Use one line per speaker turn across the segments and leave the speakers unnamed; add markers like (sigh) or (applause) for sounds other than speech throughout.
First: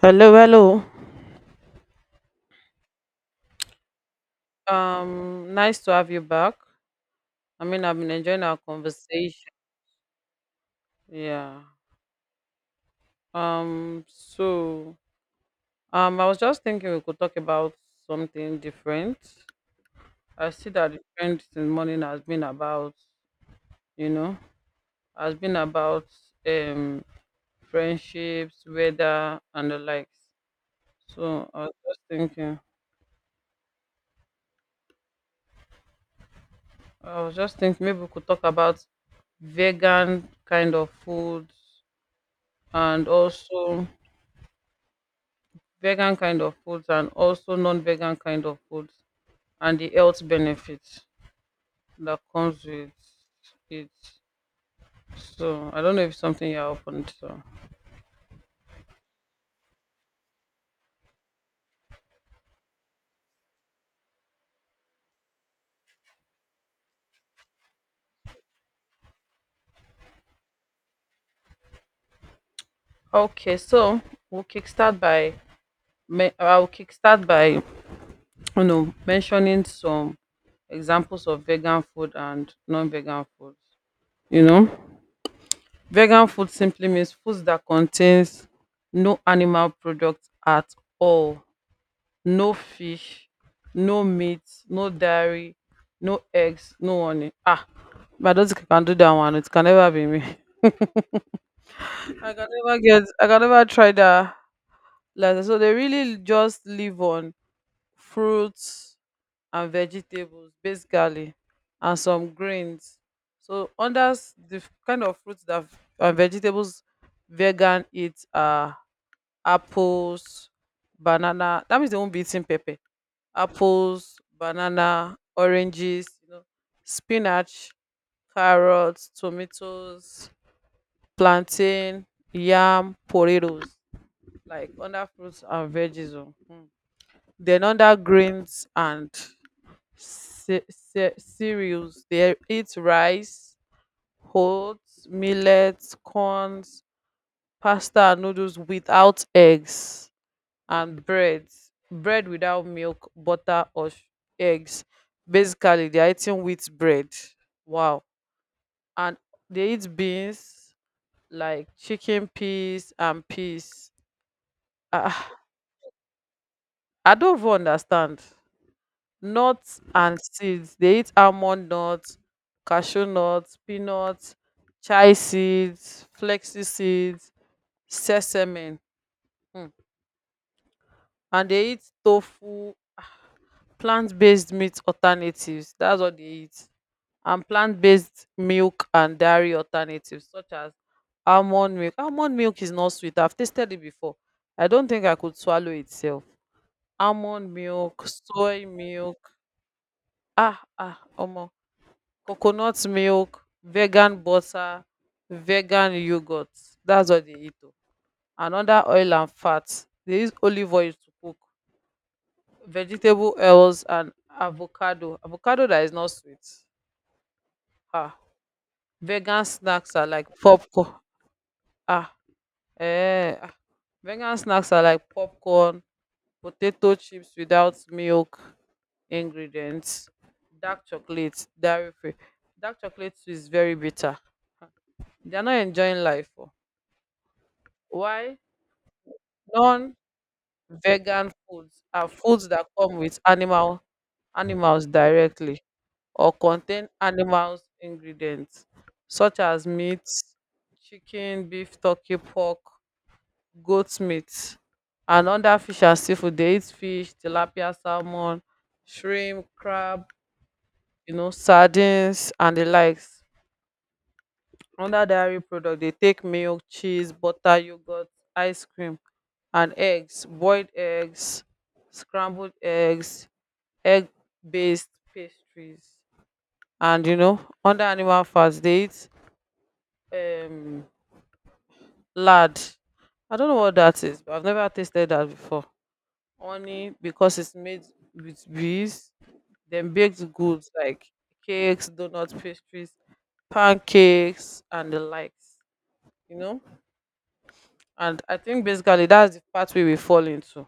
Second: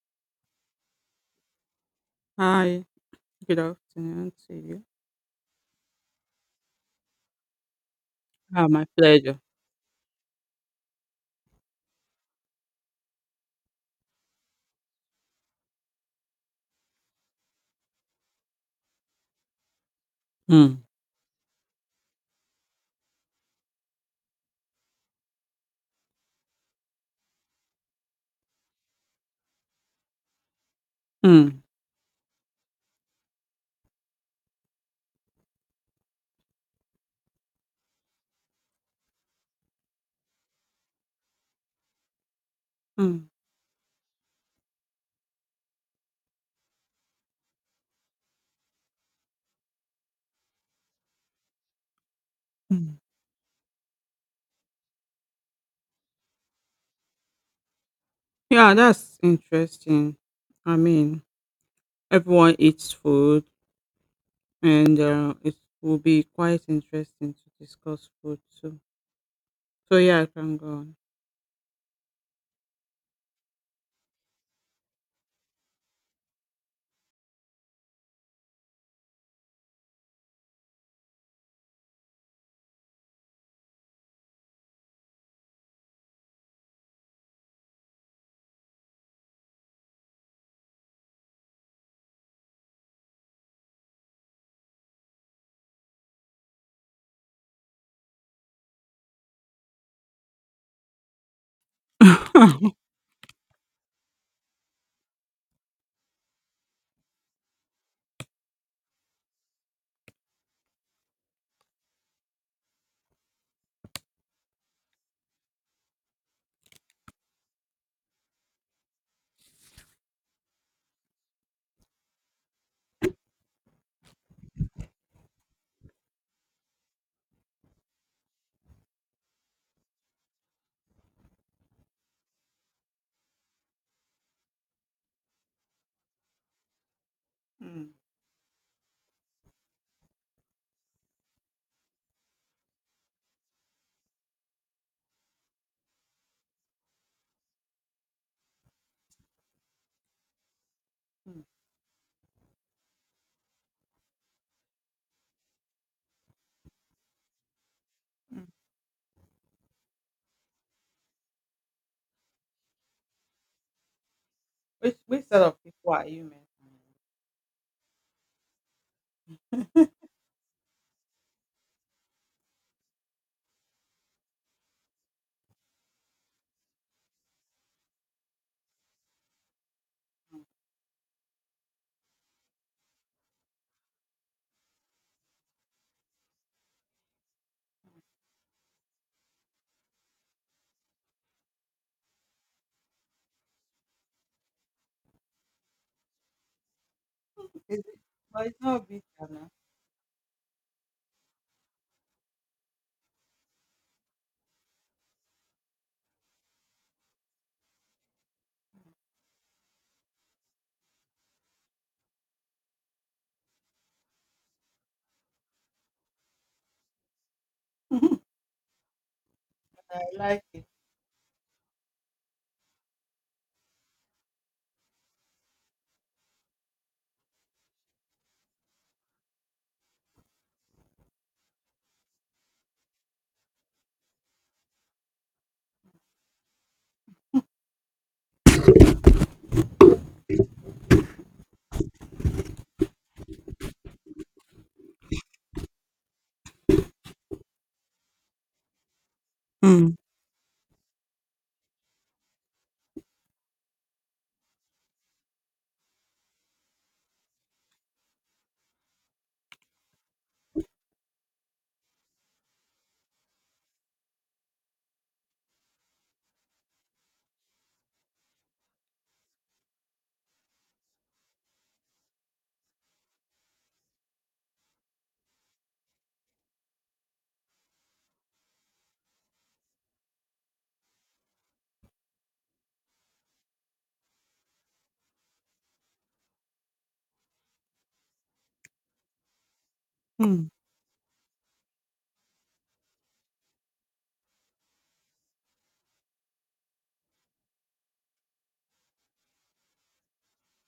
Hello, hello.
Hi, good afternoon to you.
Nice to have you back. I mean, I've been enjoying our
Ah, my pleasure.
conversation. Yeah. So I was just thinking we could talk about something different. I see
Mm,
that the trend since morning has been you know, about um friendships, weather and the likes. So
mm,
I was just thinking maybe we could talk about vegan kind of food and
mm,
also vegan kind of foods and also non-vegan kind of foods and the health benefits that comes with
mm.
it. So I don't know if it's something you're open to.
Yeah, that's interesting. I mean, everyone eats food, and it will be quite interesting to discuss food too. So yeah, I can go on.
Okay, so we'll kickstart by me- I'll kickstart by you know mentioning some examples of vegan food and non-vegan foods. You know, vegan food simply means foods that contains no animal products at all, no fish, no meat, no dairy, no eggs, no honey. Ah, but I don't think I can do that one. It can never be me. (laughs) I can
(laughs)
never get, I can never try that. Like, so they really just live on fruits and vegetables basically, and some grains. So under kind of fruits and vegetables vegan eat are apples, banana. That means they won't be eating pepper. Apples, banana, oranges, you know, spinach, carrots, tomatoes, plantain, yam, potatoes, like under fruits and veggies. Oh. Mm. Then
Mm,
under grains and cereals, they eat rice, oats, millets, corns, pasta, and noodles without eggs. And
mm,
bread, bread without milk, butter, or eggs. Basically they are eating wheat bread. Wow.
mm.
And they eat beans, like chicken peas and peas.
Which
Ah,
sort of people are you meant
I don't even understand. Nuts and seeds, they eat almond nuts, cashew nuts, peanuts, chai seeds, flexi seeds, sesame. Hmm. And they eat tofu, plant-based meat alternatives. That's what they eat. And plant-based milk and dairy alternatives such as almond milk. Almond milk is not sweet. I've tasted it before. I don't think I could swallow itself.
to
Almond
be? (laughs) Is it?
milk,
But it's
soy
not big
milk,
now.
ah ah, omo, coconut milk, vegan butter, vegan yogurt. That's what they eat. Oh. And other oil and fat. They use olive oil to cook. Vegetable oils and avocado. Avocado that is not sweet. Ah.
(laughs)
Vegan snacks
I
are like
like it.
popcorn. Ah. Eh, ah, vegan snacks are like popcorn, potato chips without milk ingredients, dark chocolate, dairy free. Dark chocolate too is very bitter. Ah, they are not enjoying life. Oh. Why? Non-vegan foods are foods that come with animal, animals directly, or contain animals ingredients such as
Mm,
meat, chicken, beef, turkey, pork, goat meat, and other fish and seafood. They eat fish, tilapia, salmon, shrimp, crab, you know, sardines and the likes. Under dairy product, they take milk, cheese, butter, yogurt, ice cream, and eggs, boiled eggs, scrambled eggs, egg-based pastries. And you know, under animal fats, they eat um lard. I don't know what that is, but I've never tasted that before. Honey, because it's made with bees. Then baked
mm.
goods like cakes, donuts, pastries, pancakes, and the likes. You know, and I think basically that's the part we will fall into.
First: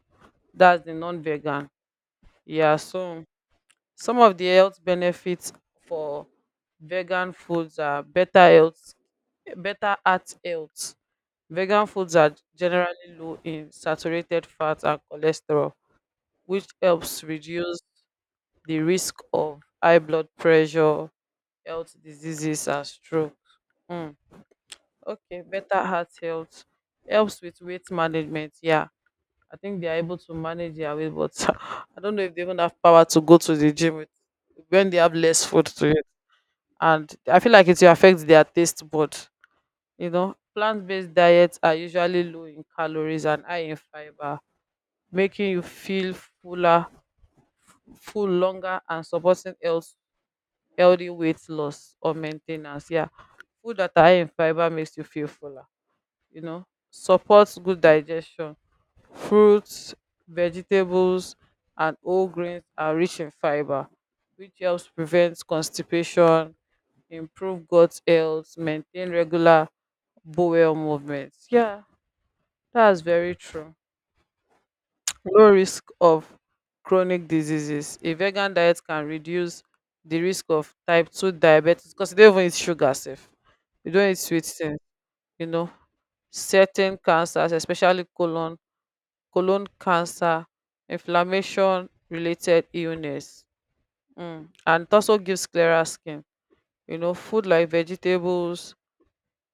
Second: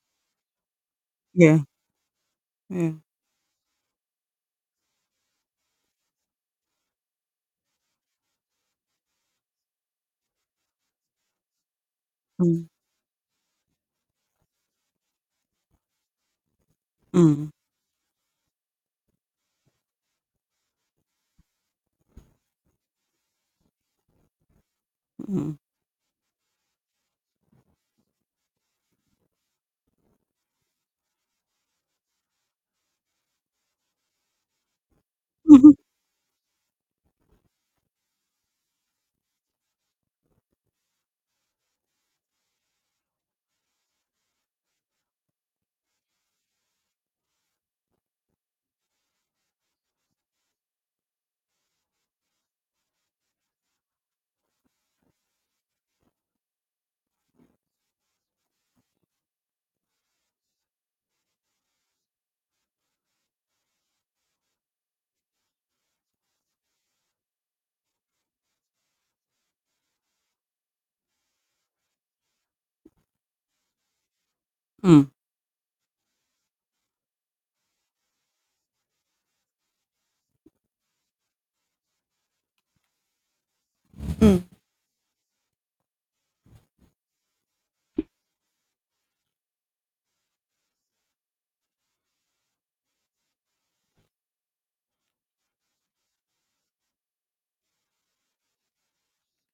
That's the
Yeah,
non-vegan. Yeah.
yeah.
So some of the health benefits for vegan foods are better health, better heart health. Vegan foods are
Mm,
generally low in saturated fat and cholesterol, which helps
mm,
reduce the risk of high blood pressure, health diseases, and stroke. Mm. Okay,
mm.
better heart health helps with weight management. Yeah, I think they are able to manage their weight, but (laughs) I don't know if they even have power to go to the gym with, when they have less food
(laughs)
to eat. And I feel like it will affect their taste bud. You know, plant based diets are usually low in calories and high in fiber, making you feel fuller, full longer, and supporting healthy weight loss or maintenance. Yeah, food that are high in fiber makes you feel fuller. You know, supports good digestion. Fruits, vegetables, and whole grains are rich in fiber, which helps prevent constipation, improve gut health, maintain regular bowel movements. Yeah, that's very true.
Mhm.
Low risk of chronic diseases. A vegan diet can reduce the risk of type 2 diabetes, because you don't even eat sugar sef. You don't eat sweet
Mm.
things, you know. Certain cancers, especially colon cancer, inflammation related illness. Mm. And it also gives clearer skin. You know, food like vegetables,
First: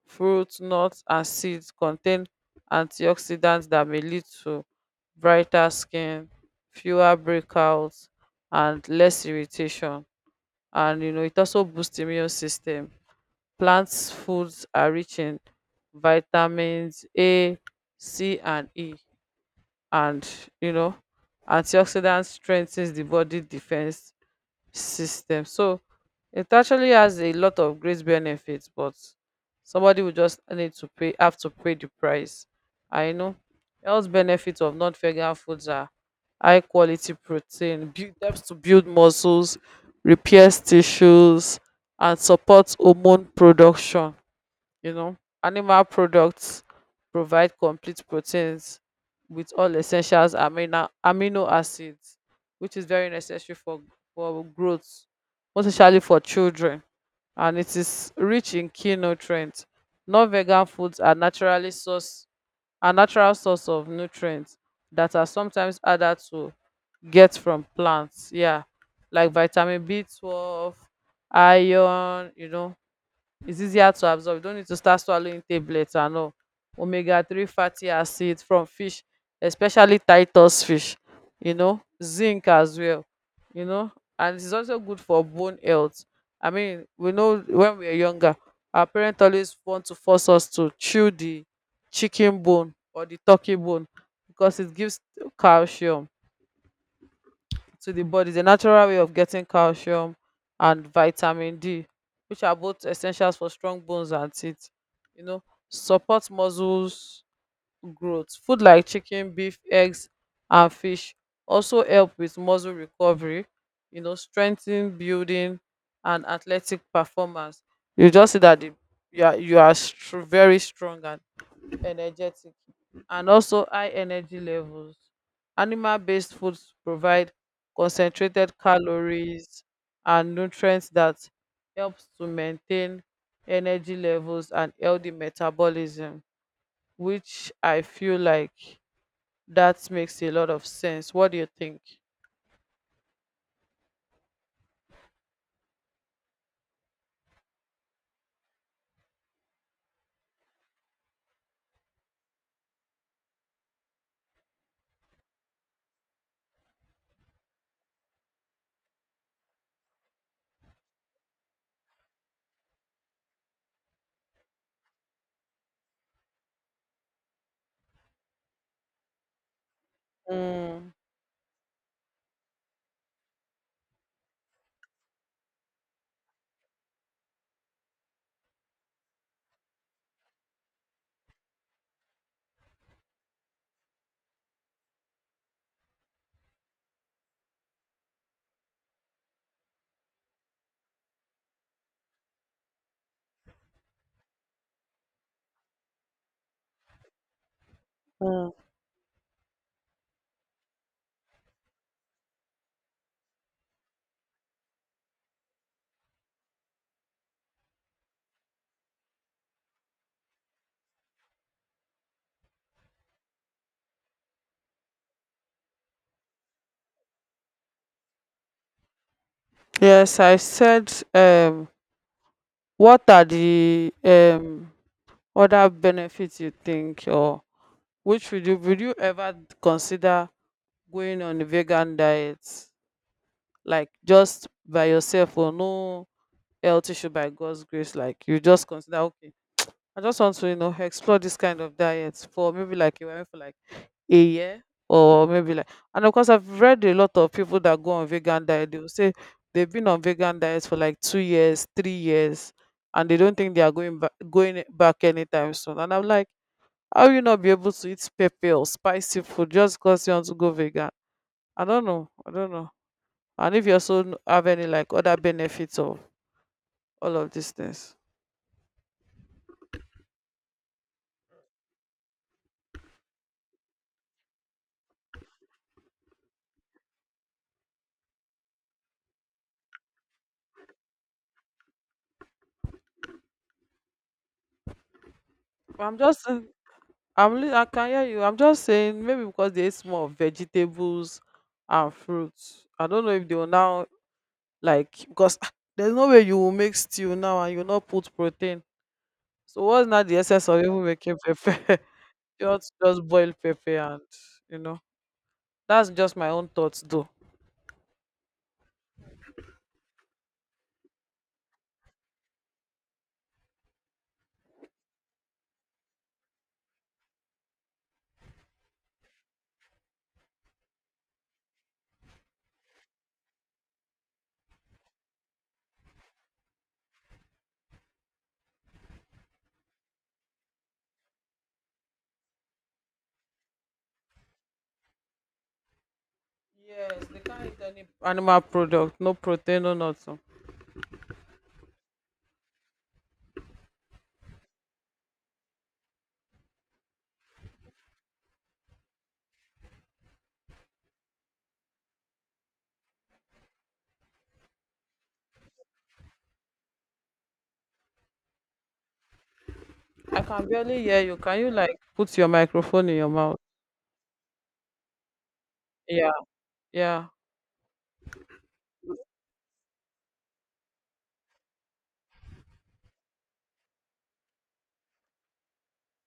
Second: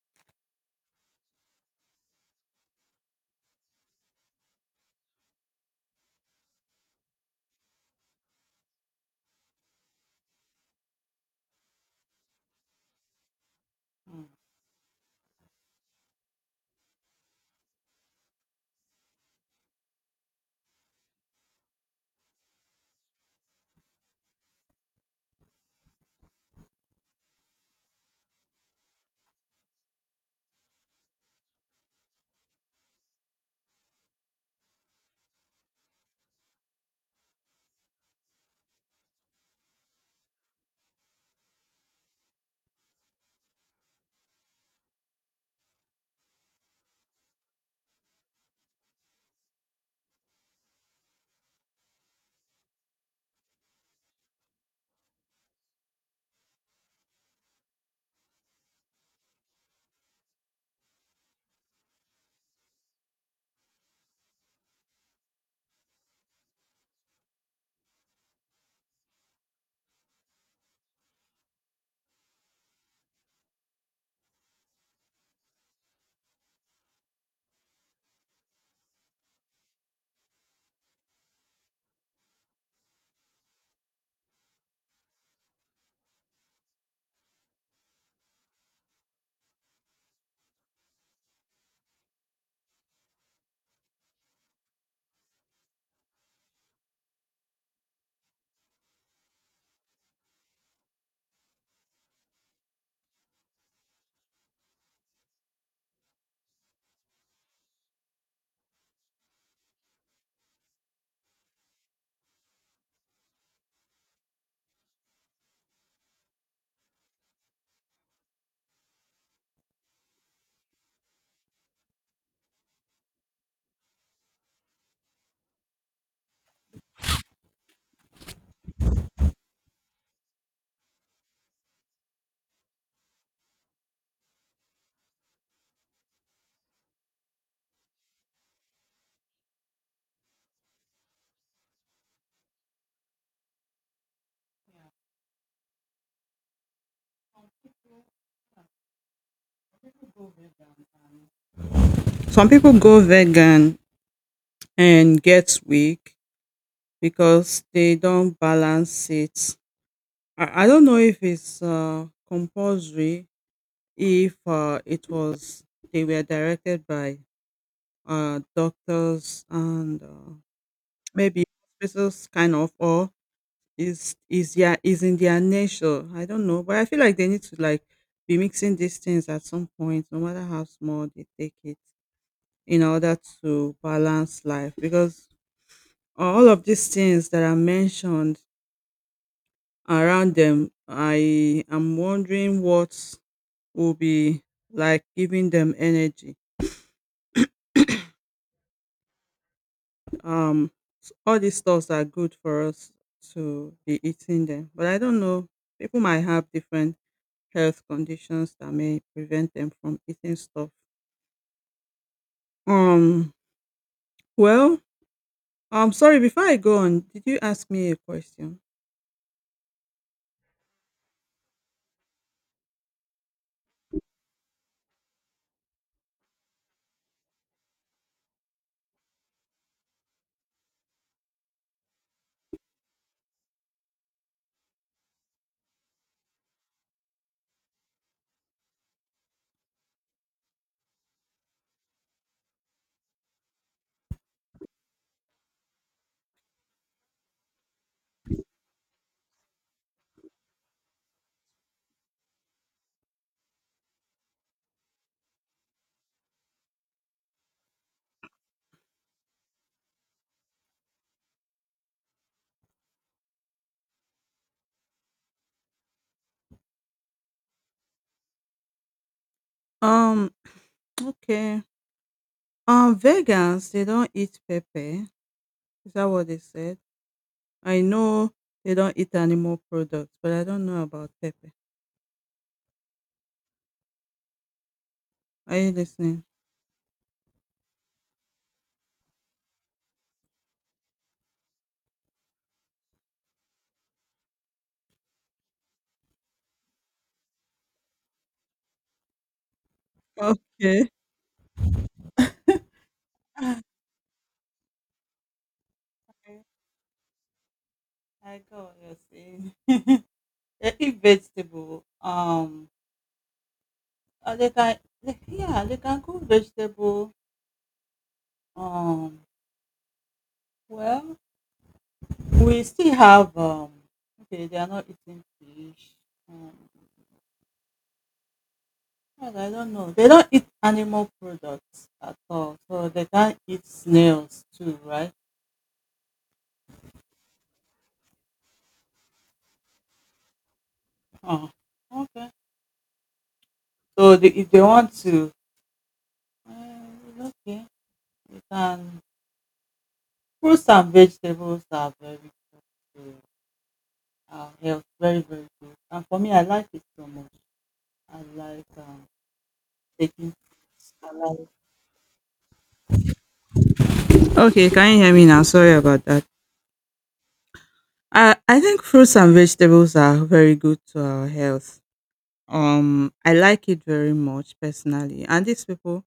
fruits, nuts, and seeds contain antioxidants that may lead to brighter skin, fewer breakouts, and less irritation. And you know, it also boosts immune system. Plants
Mm.
foods are rich in vitamins A, C, and E, and you know, antioxidants strengthens the body defense system. So it actually has a lot of great benefits, but somebody will just need to pay have to pay the price. I know. Health benefits of non-vegan foods are high quality protein, helps to build muscles, repairs tissues, and supports hormone production. You know, animal products provide complete proteins with all essentials amino acids, which is very necessary for growth, most especially for children. And it is rich in key nutrients. Non-vegan foods are naturally source a natural source of nutrients that are sometimes harder to get from plants. Yeah, like vitamin B 12, iron. You know, it's easier to absorb. You don't need to start swallowing tablets and all. Omega 3 fatty acid from fish, especially Titus fish, you know, zinc as well, you know, and it's also good for bone health. I mean, we know when we are younger, our parents always want to force us to chew the chicken bone or the turkey bone because it gives calcium to the body. Is a natural way of getting calcium and vitamin D, which are both essentials for strong bones and teeth. You know, support muscles growth. Food like chicken, beef, eggs, and fish also help with muscle recovery. You know, strengthen building and athletic performance. You just see that the, you are very strong and energetic, and also high energy levels. Animal based foods provide concentrated calories and nutrients that helps to maintain energy levels and healthy metabolism, which I feel like that makes a lot of sense. What do you think?
Some people go vegan and get weak because they don't balance it. I don't know if it's compulsory, if it was they were directed by doctors and
Mm,
maybe hospitals kind of, or is, yeah, is in their nature. I don't know, but I feel like they need to like be mixing these things at some point, no matter how small they take it, in order to balance life, because all of these things that are mentioned around them, I am wondering what will be like giving them energy.
mm.
Um s- all these stuffs are good for us to be eating them, but I don't know, people might have different health conditions that may prevent them from eating stuff. um well, I'm sorry, before I go on, did you ask me a question?
Yes, I said what are the other benefits you think, or which would you ever consider going on a vegan diet, like just by yourself, or no health issue by god's grace, like you just consider, okay, I just want to you know explore this kind of diet for maybe like you went for like a year or maybe like. And of course I've read a lot of people that go on vegan diet. They will say they've been on vegan diets for like 2 years, 3 years, and they don't think they are going back anytime soon. And I'm like, how will you not be able to eat pepper or spicy food just because you want to go vegan? I don't know. And if you also have any like other benefits of all of these things.
um okay. Vegans, they don't eat pepper. Is that what they said? I know they don't eat animal products, but I don't know about pepper. Are you
i'm just
listening?
saying- I can hear you. I'm just saying maybe because they eat more of vegetables and fruits, I don't know if they will now, like, because ah, there's no way you will make stew now and you will not put protein. So what's not the essence of even
Okay.
making pepper? (laughs) Just boil
(laughs)
pepper and you know, that's just my own thoughts though.
I go. You're saying. (laughs) They eat vegetable. Yeah, they can cook vegetable. Um, well, we still have. Okay, they are not eating fish. Um, God, I don't know. They don't eat animal products at all, so they can't eat snails too, right?
Yes, they can't eat any animal product, no protein, no nothing.
Oh, okay. So they, if they want to, okay, we can. Fruits and vegetables are very good to our health. Very, very good. And for me, I like it so much. I like
I
taking.
can barely hear
I
you. Can
like
you like put your microphone in your mouth?
Okay, can you hear me now? Sorry about
Yeah,
that.
yeah.
I think fruits and vegetables are very good to our health. I like it very much personally. And these people,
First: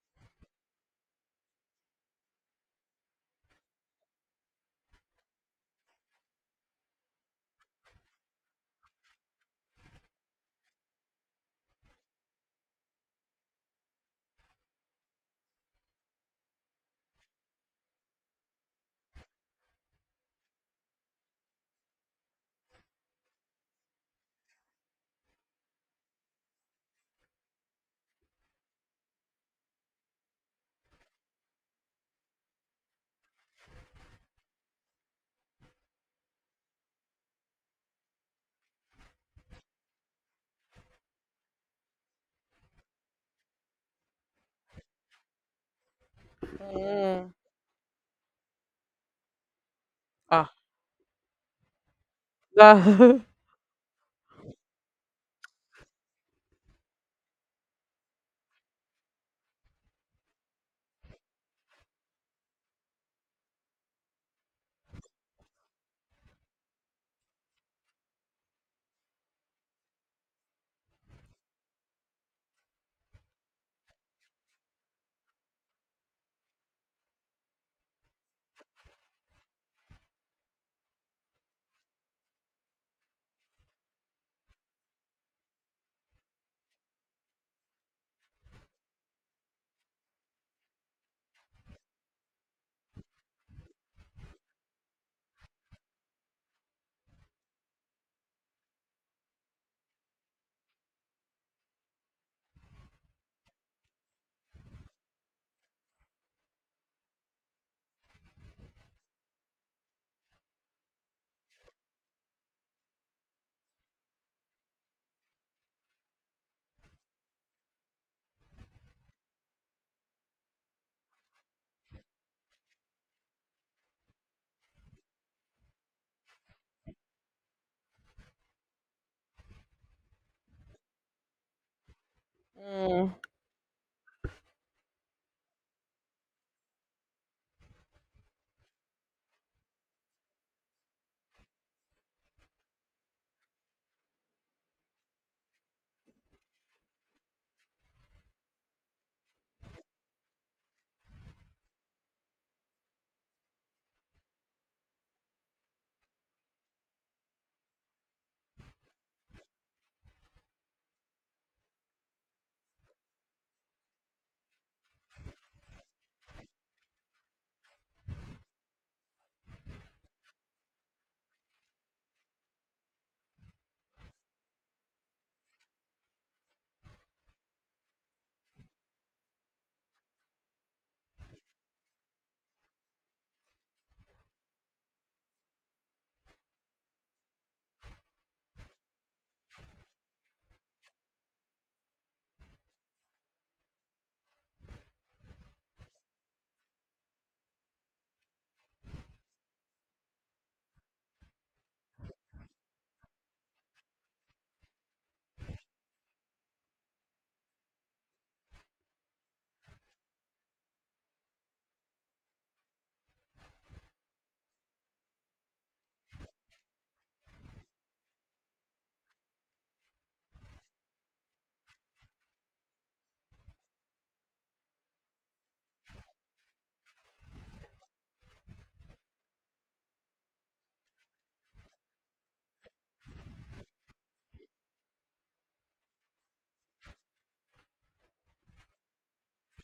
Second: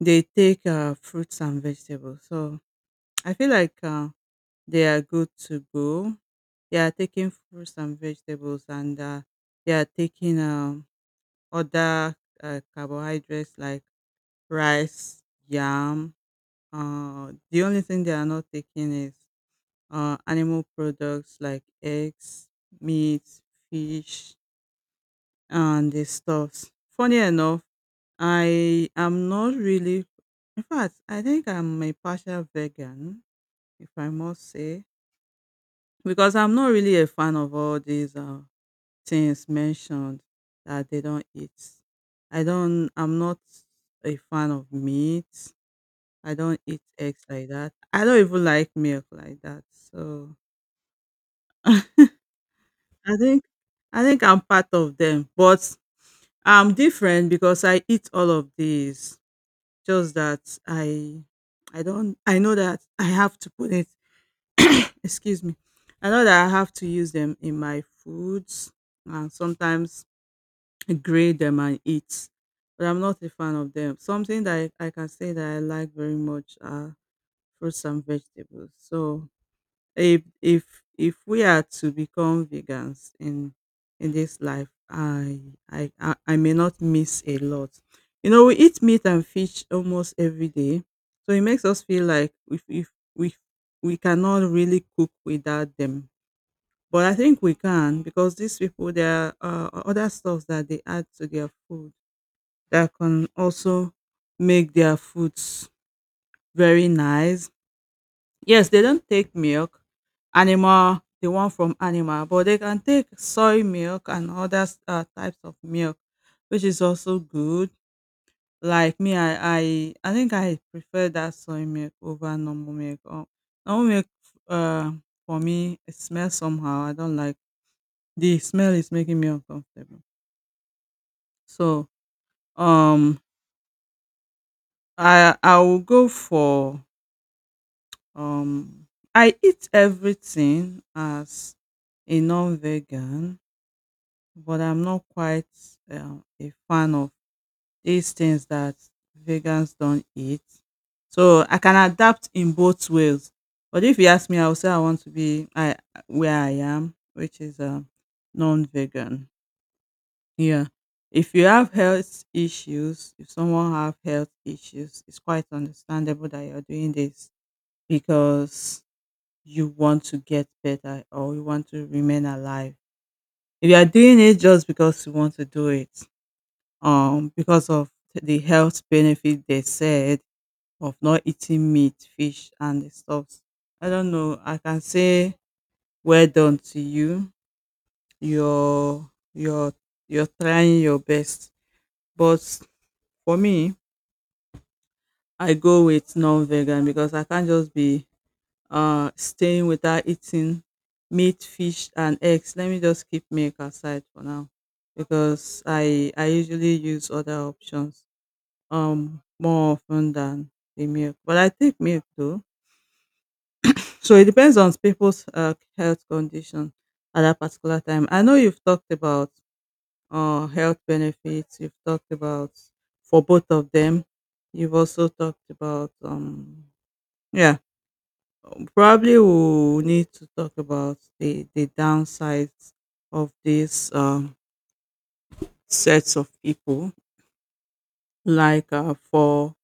they take fruits and vegetables. So (tsk) I feel like they are good to go. They are taking fruits and vegetables, and they are taking other carbohydrates like rice, yam. The only thing they are not taking is animal products like eggs, meat, fish, and the stuffs. Funny enough, I am not really, in fact, I think I'm a partial vegan, if I must say, because I'm not really a fan of all these things mentioned that they don't eat. I'm not a fan of meat. I don't eat eggs
Mm.
like that. I don't even like milk like that. So
Ah,
(laughs) I
that.
think, I think I'm part of them, but I'm different because I eat all of these. Just that I don't I know that I have to put it (coughs) excuse me. I know that I have to use them in my foods and sometimes grate them and eat. But I'm not a fan of them. Something that I can say that I like very much are fruits and vegetables. So if if if we are to become vegans in this life, I may not miss a lot. You know, we eat meat and fish almost every day, so it makes us feel like if we we cannot really cook without them. But I think we can, because these people, there are other stuff that they add to their food that can also make their foods very nice. Yes, they don't take milk, animal, the one from animal, but they can take soy milk and other types of milk, which is also good. Like me, I think I prefer that soy milk over normal milk. Normal milk, uh, for me, it smells somehow. I don't like the smell is making me uncomfortable. So
(laughs)
um,
mm.
I will go for um. I eat everything as a non-vegan, but I'm not quite a fan of these things that vegans don't eat. So I can adapt in both ways. But if you ask me, I will say I want to be I where I am, which is non-vegan. Yeah. If you have health issues, if someone have health issues, it's quite understandable that you're doing this because you want to get better or you want to remain alive. If you are doing it just because you want to do it, because of the health benefit they said of not eating meat, fish, and the stuff. I don't know. I can say well done to you. You're you're you're trying your best. But for me, I go with non-vegan, because I can't just be staying without eating meat, fish, and eggs. Let me just keep milk aside for now because I usually use other options. More often than the milk. But I take milk though. So it depends on people's health condition at that particular time. I know you've talked about health benefits, you've talked about for both of them. You've also talked about, yeah, probably we'll need to talk about the downsides of these sets of people. Like for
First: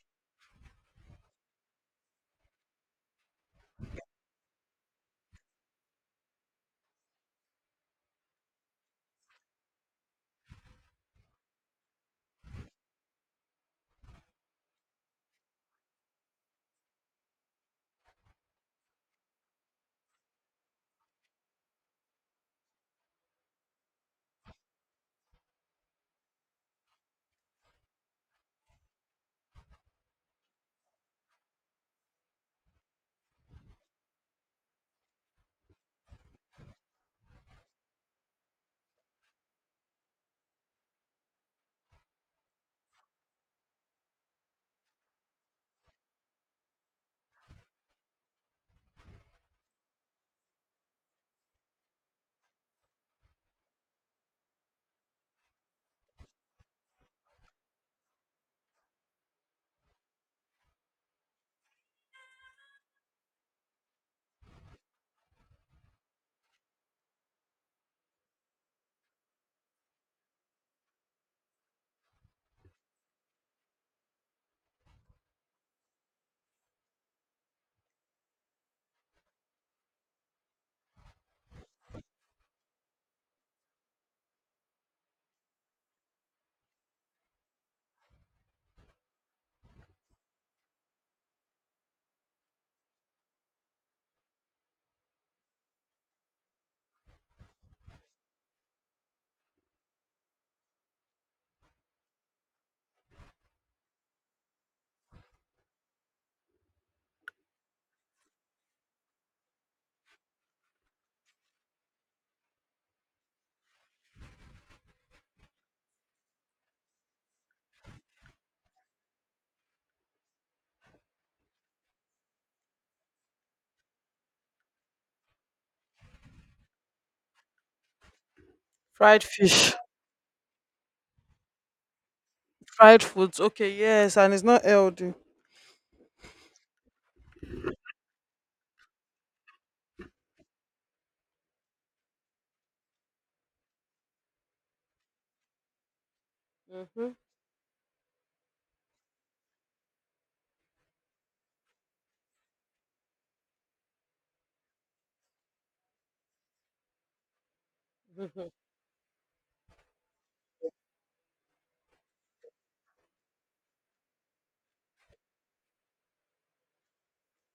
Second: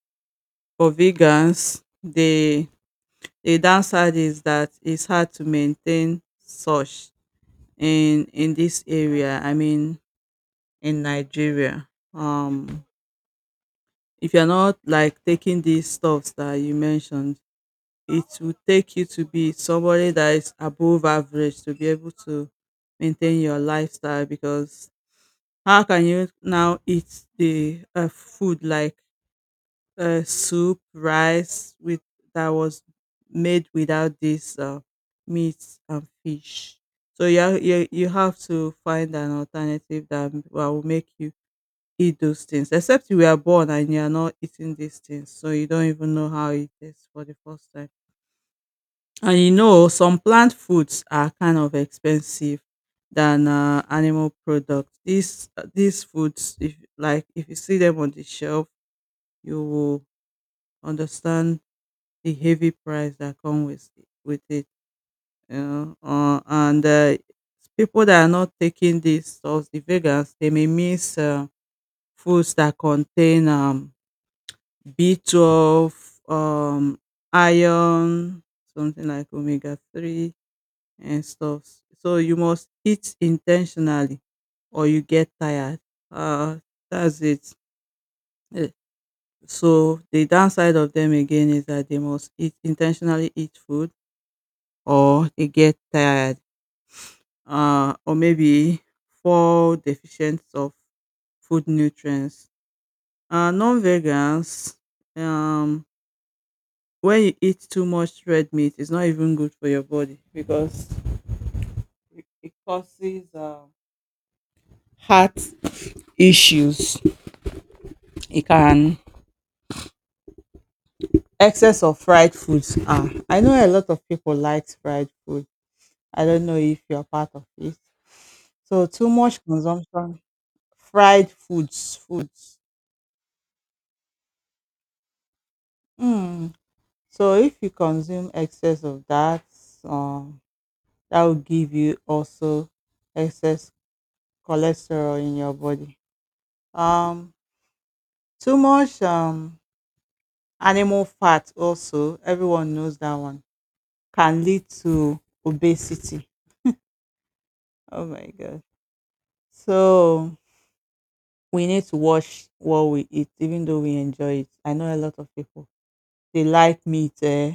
for vegans, the downside is that it's hard to maintain such in this area. I mean, in Nigeria, um, if you're not like taking these stuffs that you mentioned, it will take you to be somebody that is above average to be able to maintain your lifestyle. Because how can you now eat the food like soup, rice with that was made without this meat and fish. So you, you have to find an alternative that will make you eat those things. Except you were born and you are not eating these things, so you don't even know how it tastes for the first time. And you know some plant foods are kind of expensive than animal products. These foods, if like if you see them on the shelf, you will understand the heavy price that come with it, you know. And people that are not taking these stuff, the vegans, they may miss foods that contain B12, um, iron, something like omega-3 and stuff. So you must eat intentionally, or you get tired. Uh, that's it. Eh, So the downside of them again is that they must eat intentionally eat food or they get tired, or maybe fall deficient of food nutrients. Non-vegans, um, when you eat too much red meat, it's not even good for your body because it causes heart issues. It can excess of fried foods. Ah, I know a lot of people like fried food. I don't know if you're part of it. So too
Fried
much
fish,
consumption, fried foods, foods.
fried foods. Okay, yes, and it's not healthy.
Hmm. So if you consume excess of that, um, that will give you also excess cholesterol in your body.
Mm-hmm.
Um, too much animal fat also, everyone knows that one, can lead to obesity. Oh my god. So we need to watch what we eat, even though we enjoy it. I know a lot of people they like meat, eh?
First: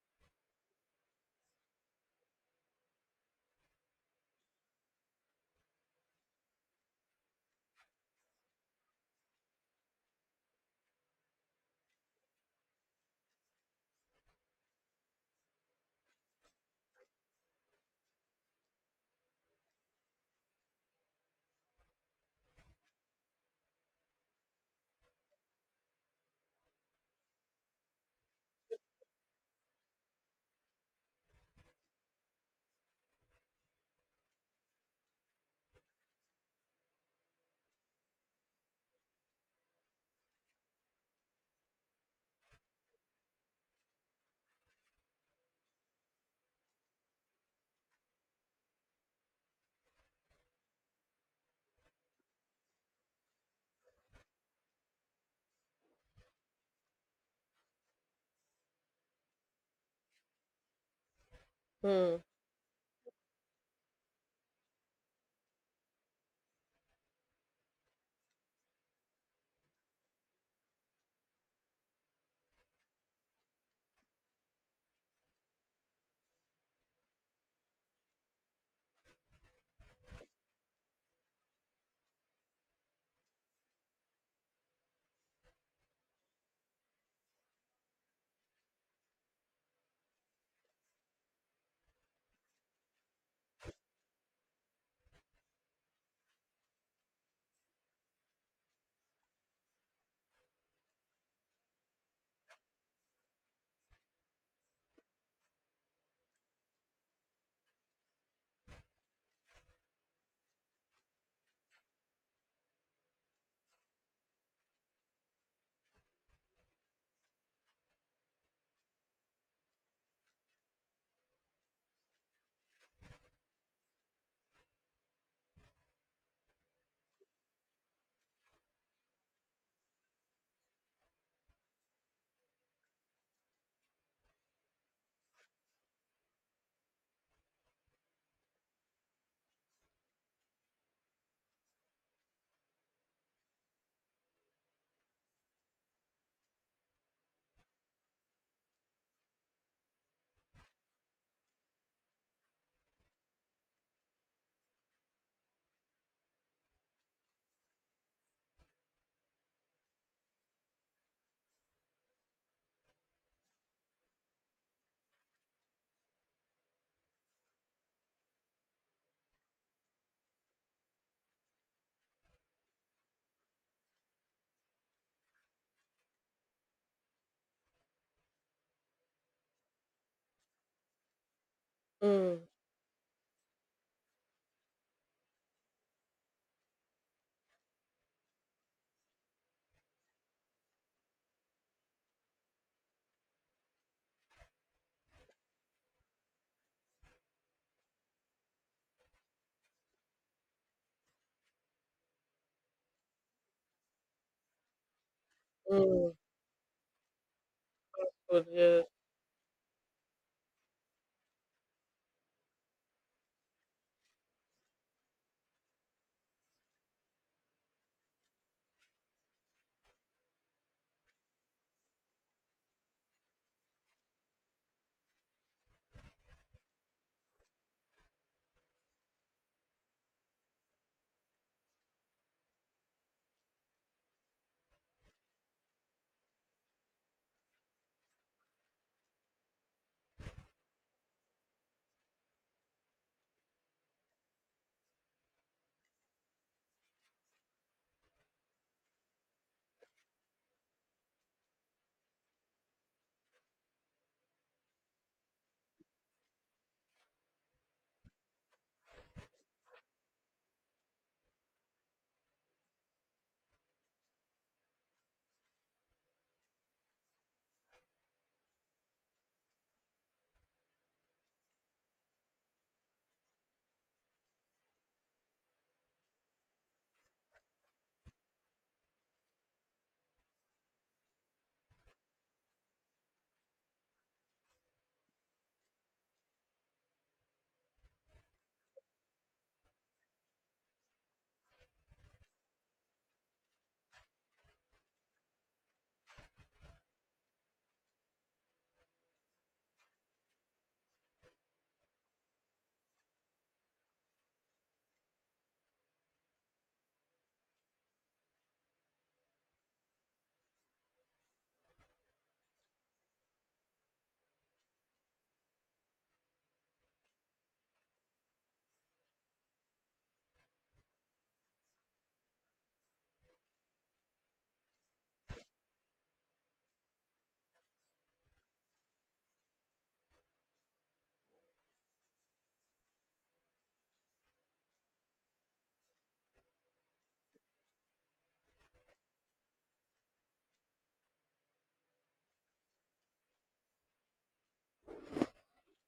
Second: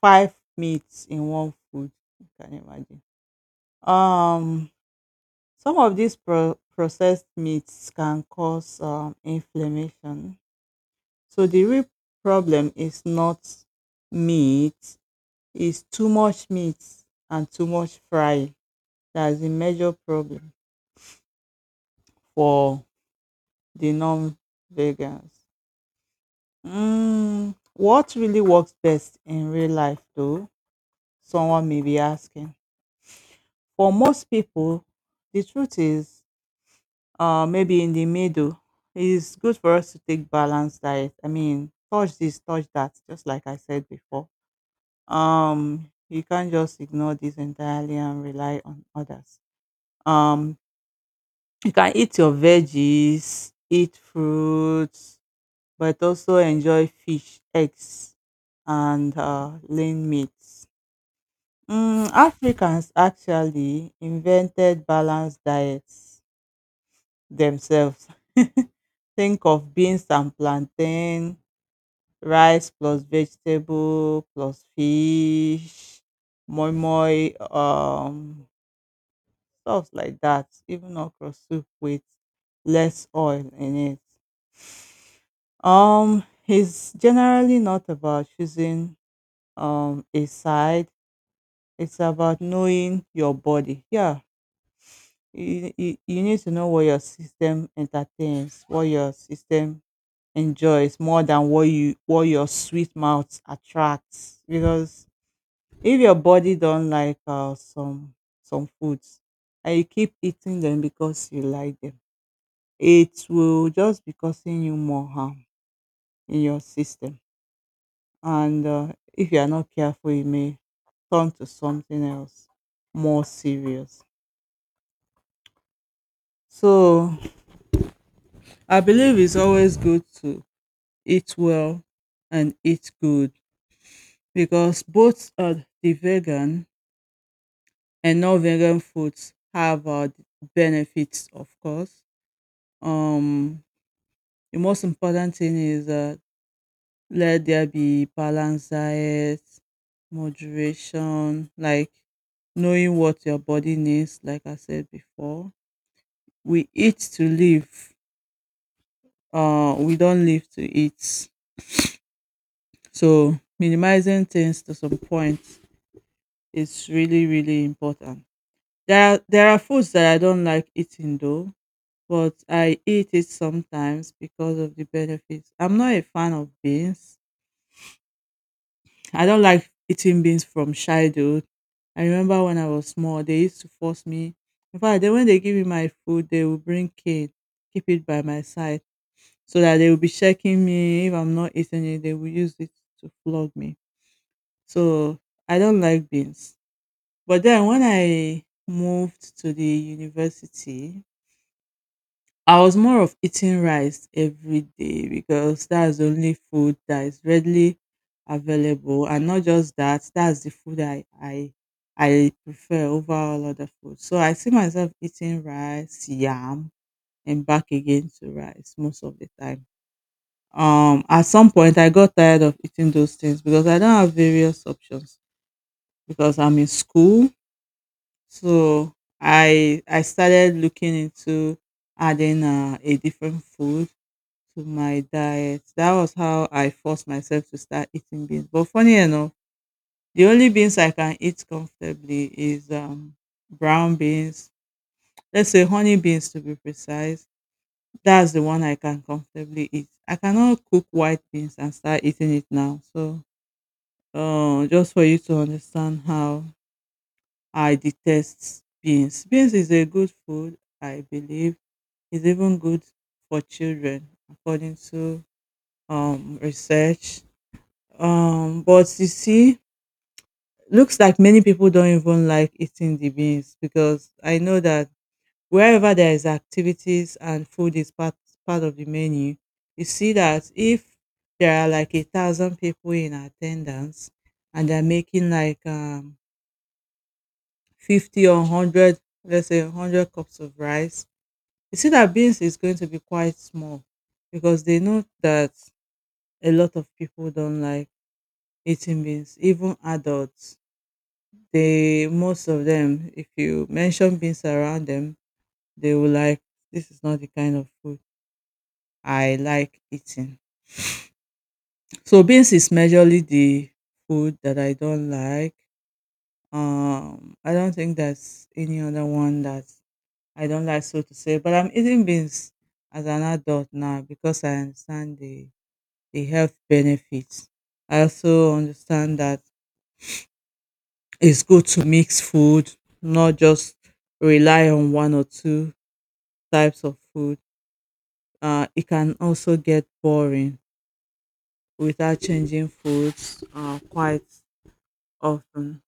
Five meats in one food. You can imagine. Um Some of these processed meats can cause inflammation. So the real problem is not meat, it's too much meat and too much frying. That's the major problem for the non-vegans. What really works best in real life, though? Someone may be asking. For most people, the truth is maybe in the middle. It's good for us to take balanced diet. I mean, touch this, touch that, just like I said before. You can't just ignore this entirely and rely on others. Um, you can eat your veggies, eat fruits, but also enjoy fish, eggs, and lean meats.
Mm,
Africans actually invented balanced diets themselves. (laughs) Think of beans and plantain, rice plus vegetable plus fish, moi moi, stuff like that. Even okra soup with less oil in it. Um, it's generally not about choosing a side. It's about knowing your body. Yeah, you need to know what your system entertains what your system enjoys more than what your sweet mouth attracts, because if your body don't like some foods and you keep eating them because you like them, it will just be causing you more harm in your system. And if you are not careful, it may turn to something else more serious. So I believe it's always good to eat well and eat good, because both the vegan and non-vegan foods have benefits, of course. um the most important thing is let there be balanced diet, moderation, like knowing what your body needs. Like I said before, we eat to live, we don't live to eat. So minimizing things to some point is really really important. There are foods that I don't like eating though, but I eat it sometimes because of the benefits. I'm not a fan of beans. I don't like eating beans from childhood. I remember
mm,
when I was small, they used to force me. In fact, they, when they give me my food, they will bring cane, keep it by my side, so that they will be checking me. If I'm not eating it, they will use it to flog me. So I don't like beans. But then when I moved to the university, I was more of eating rice every day, because that's the
mm.
only food that is readily
Good, yes.
available. And not just that, that's the food I prefer over all other food. So I see myself eating rice, yam, and back again to rice most of the time. At some point, I got tired of eating those things because I don't have various options, because I'm in school. So I started looking into adding a different food to my diet. That was how I forced myself to start eating beans. But funny enough, the only beans I can eat comfortably is brown beans. Let's say honey beans, to be precise. That's the one I can comfortably eat. I cannot cook white beans and start eating it now. So, just for you to understand how I detest beans. Beans is a good food, I believe. It's even good for children, according to research. But you see, looks like many people don't even like eating the beans, because I know that wherever there is activities and food is part of the menu, you see that if there are like 1,000 people in attendance and they're making like 50 or 100, let's say 100 cups of rice, you see that beans is going to be quite small, because they know that a lot of people don't like eating beans. Even adults, they most of them, if you mention beans around them, they will like, this is not the kind of food I like eating. So beans is majorly the food that I don't like. I don't think there's any other one that I don't like, so to say. But I'm eating beans as an adult now, because I understand the health benefits. I also understand that it's good to mix food, not just rely on one or two types of food. It can also get boring without changing foods, quite often.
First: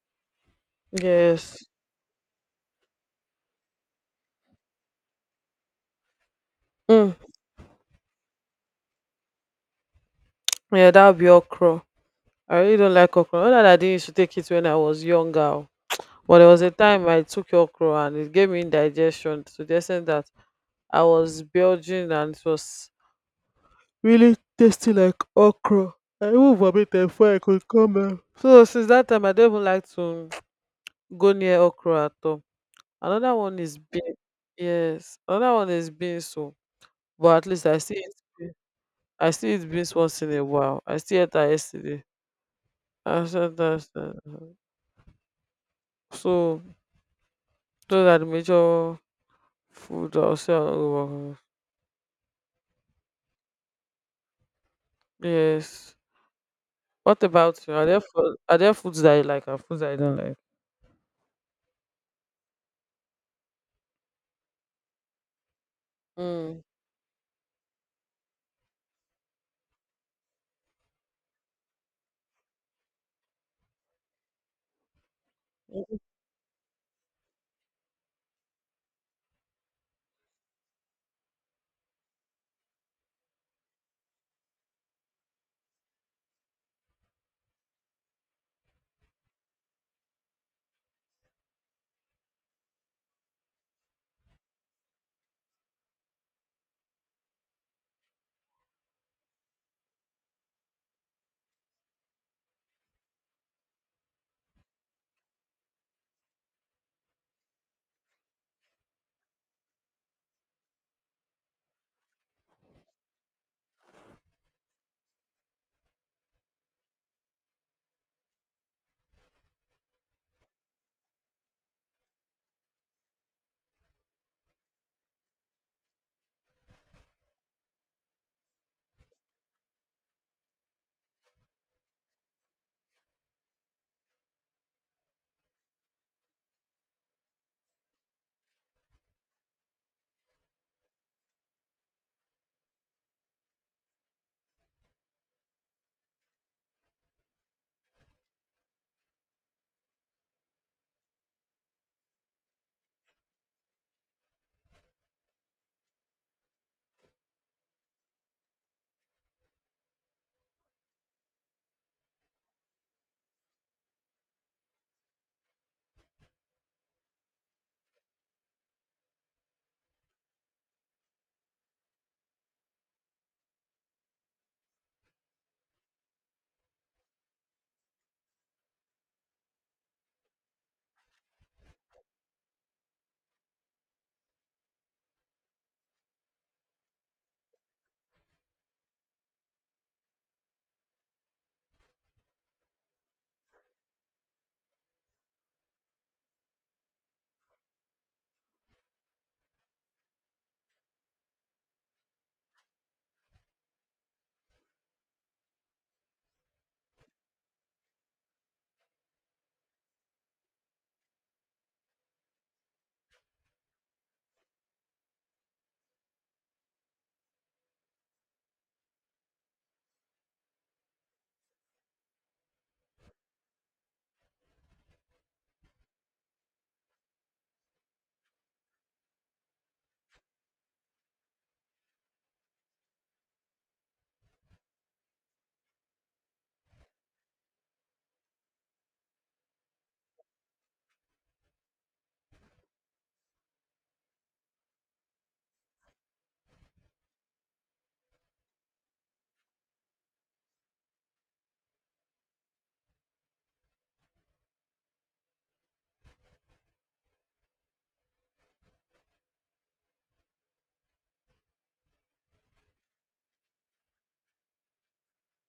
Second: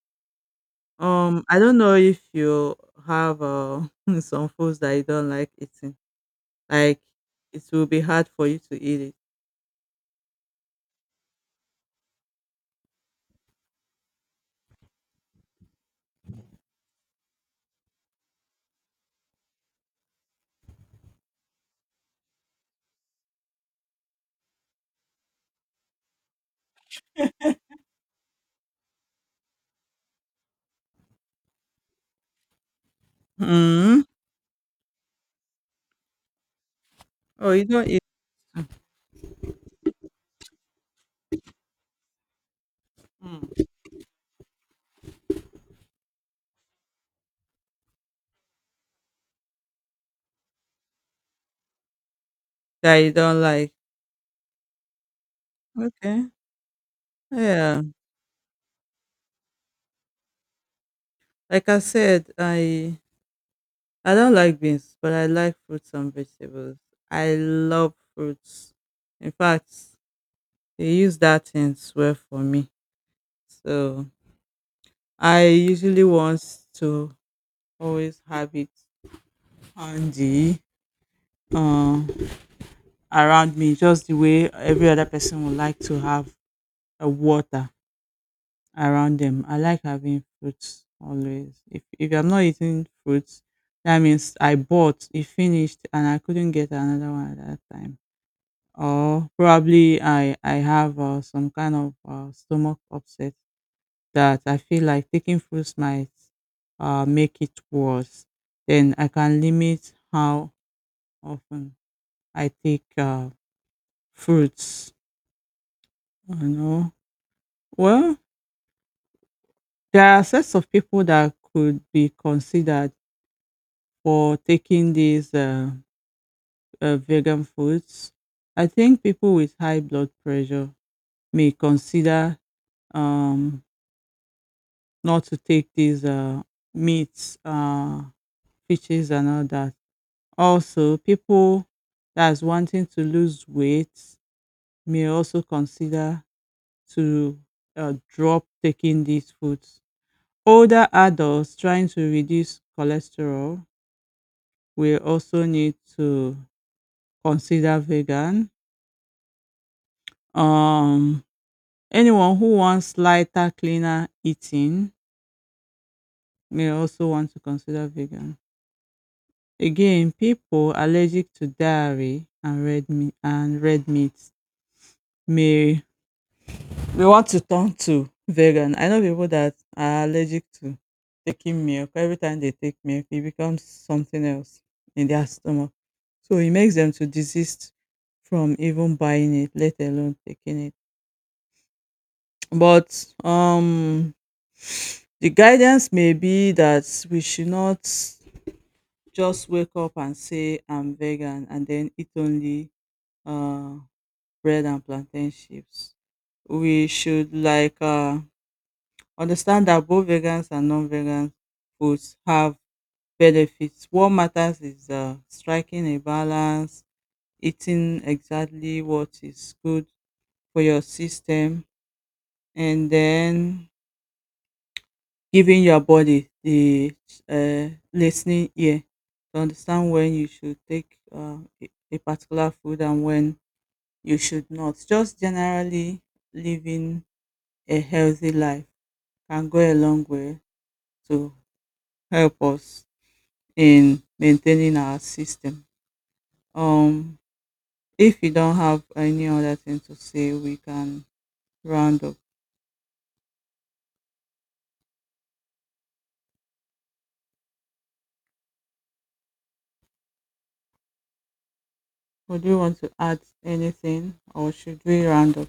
I
Yes.
don't know if you have (laughs) some foods that you don't like eating. Like
Mm.
it will be hard for you to eat it.
Yeah, that would be okra. I really don't like okra. Not that I didn't used to take it when I was younger. Oh. But there was a time I took okra and it gave me indigestion to the extent that I was belching and it was really tasty like okra. I even vomited before I could come back. So since that time, I don't even like to go near okra at all. Another one is
Mm.
bean. Yes, another one is beans. So, but at
Oh, you
least I
don't
still
eat.
eat. bean- I still eat beans once in a while. I still ate that yesterday. I said
Mm.
that's so. Those are the major food I'll say. I don't go-
That you don't like.
Yes.
Okay.
What about you?
Yeah.
Are are there foods that you like and foods that you don't like?
Like I said, I don't like beans, but I like fruits and
Mm.
vegetables. I love fruits. In fact, they use that in swear for me. So I usually want to always have it handy, uh, around me, just the way every other person would like to have a water around them. I like having fruits always. If I'm not eating fruits, that means I bought it finished and I couldn't get another one at that time. Or probably I have some kind of stomach upset that I feel like taking fruits might make it worse. Then I can limit how often I take fruits. You know, well, there are sets of people that could be considered for taking these vegan foods. I think people with high blood pressure may consider um, not to take these meats, fishes, and all that. Also, people that's wanting to lose weight may also consider to drop taking these foods. Older adults trying to reduce cholesterol will also need to consider vegan. Um, Anyone who wants lighter, cleaner eating may also want to consider vegan. Again, people allergic to dairy and red meat may. We want to turn to vegan. I know people that are allergic to taking milk. Every time they take milk, it becomes something else in their stomach. So it makes them to desist from even buying it, let alone taking it. But the guidance may be that we should not just wake up and say I'm vegan and then eat only uh bread and plantain chips. We should, like, understand that both vegans and non-vegan foods have benefits. What matters is striking a balance, eating exactly what is good for your system, and then giving your body the listening ear to understand when you should take a particular food and when you should not. Just generally living a healthy life can go a long way to help us in maintaining our system. Um, if you don't have any other thing to say, we can round up. Would you want to add anything, or should we round up?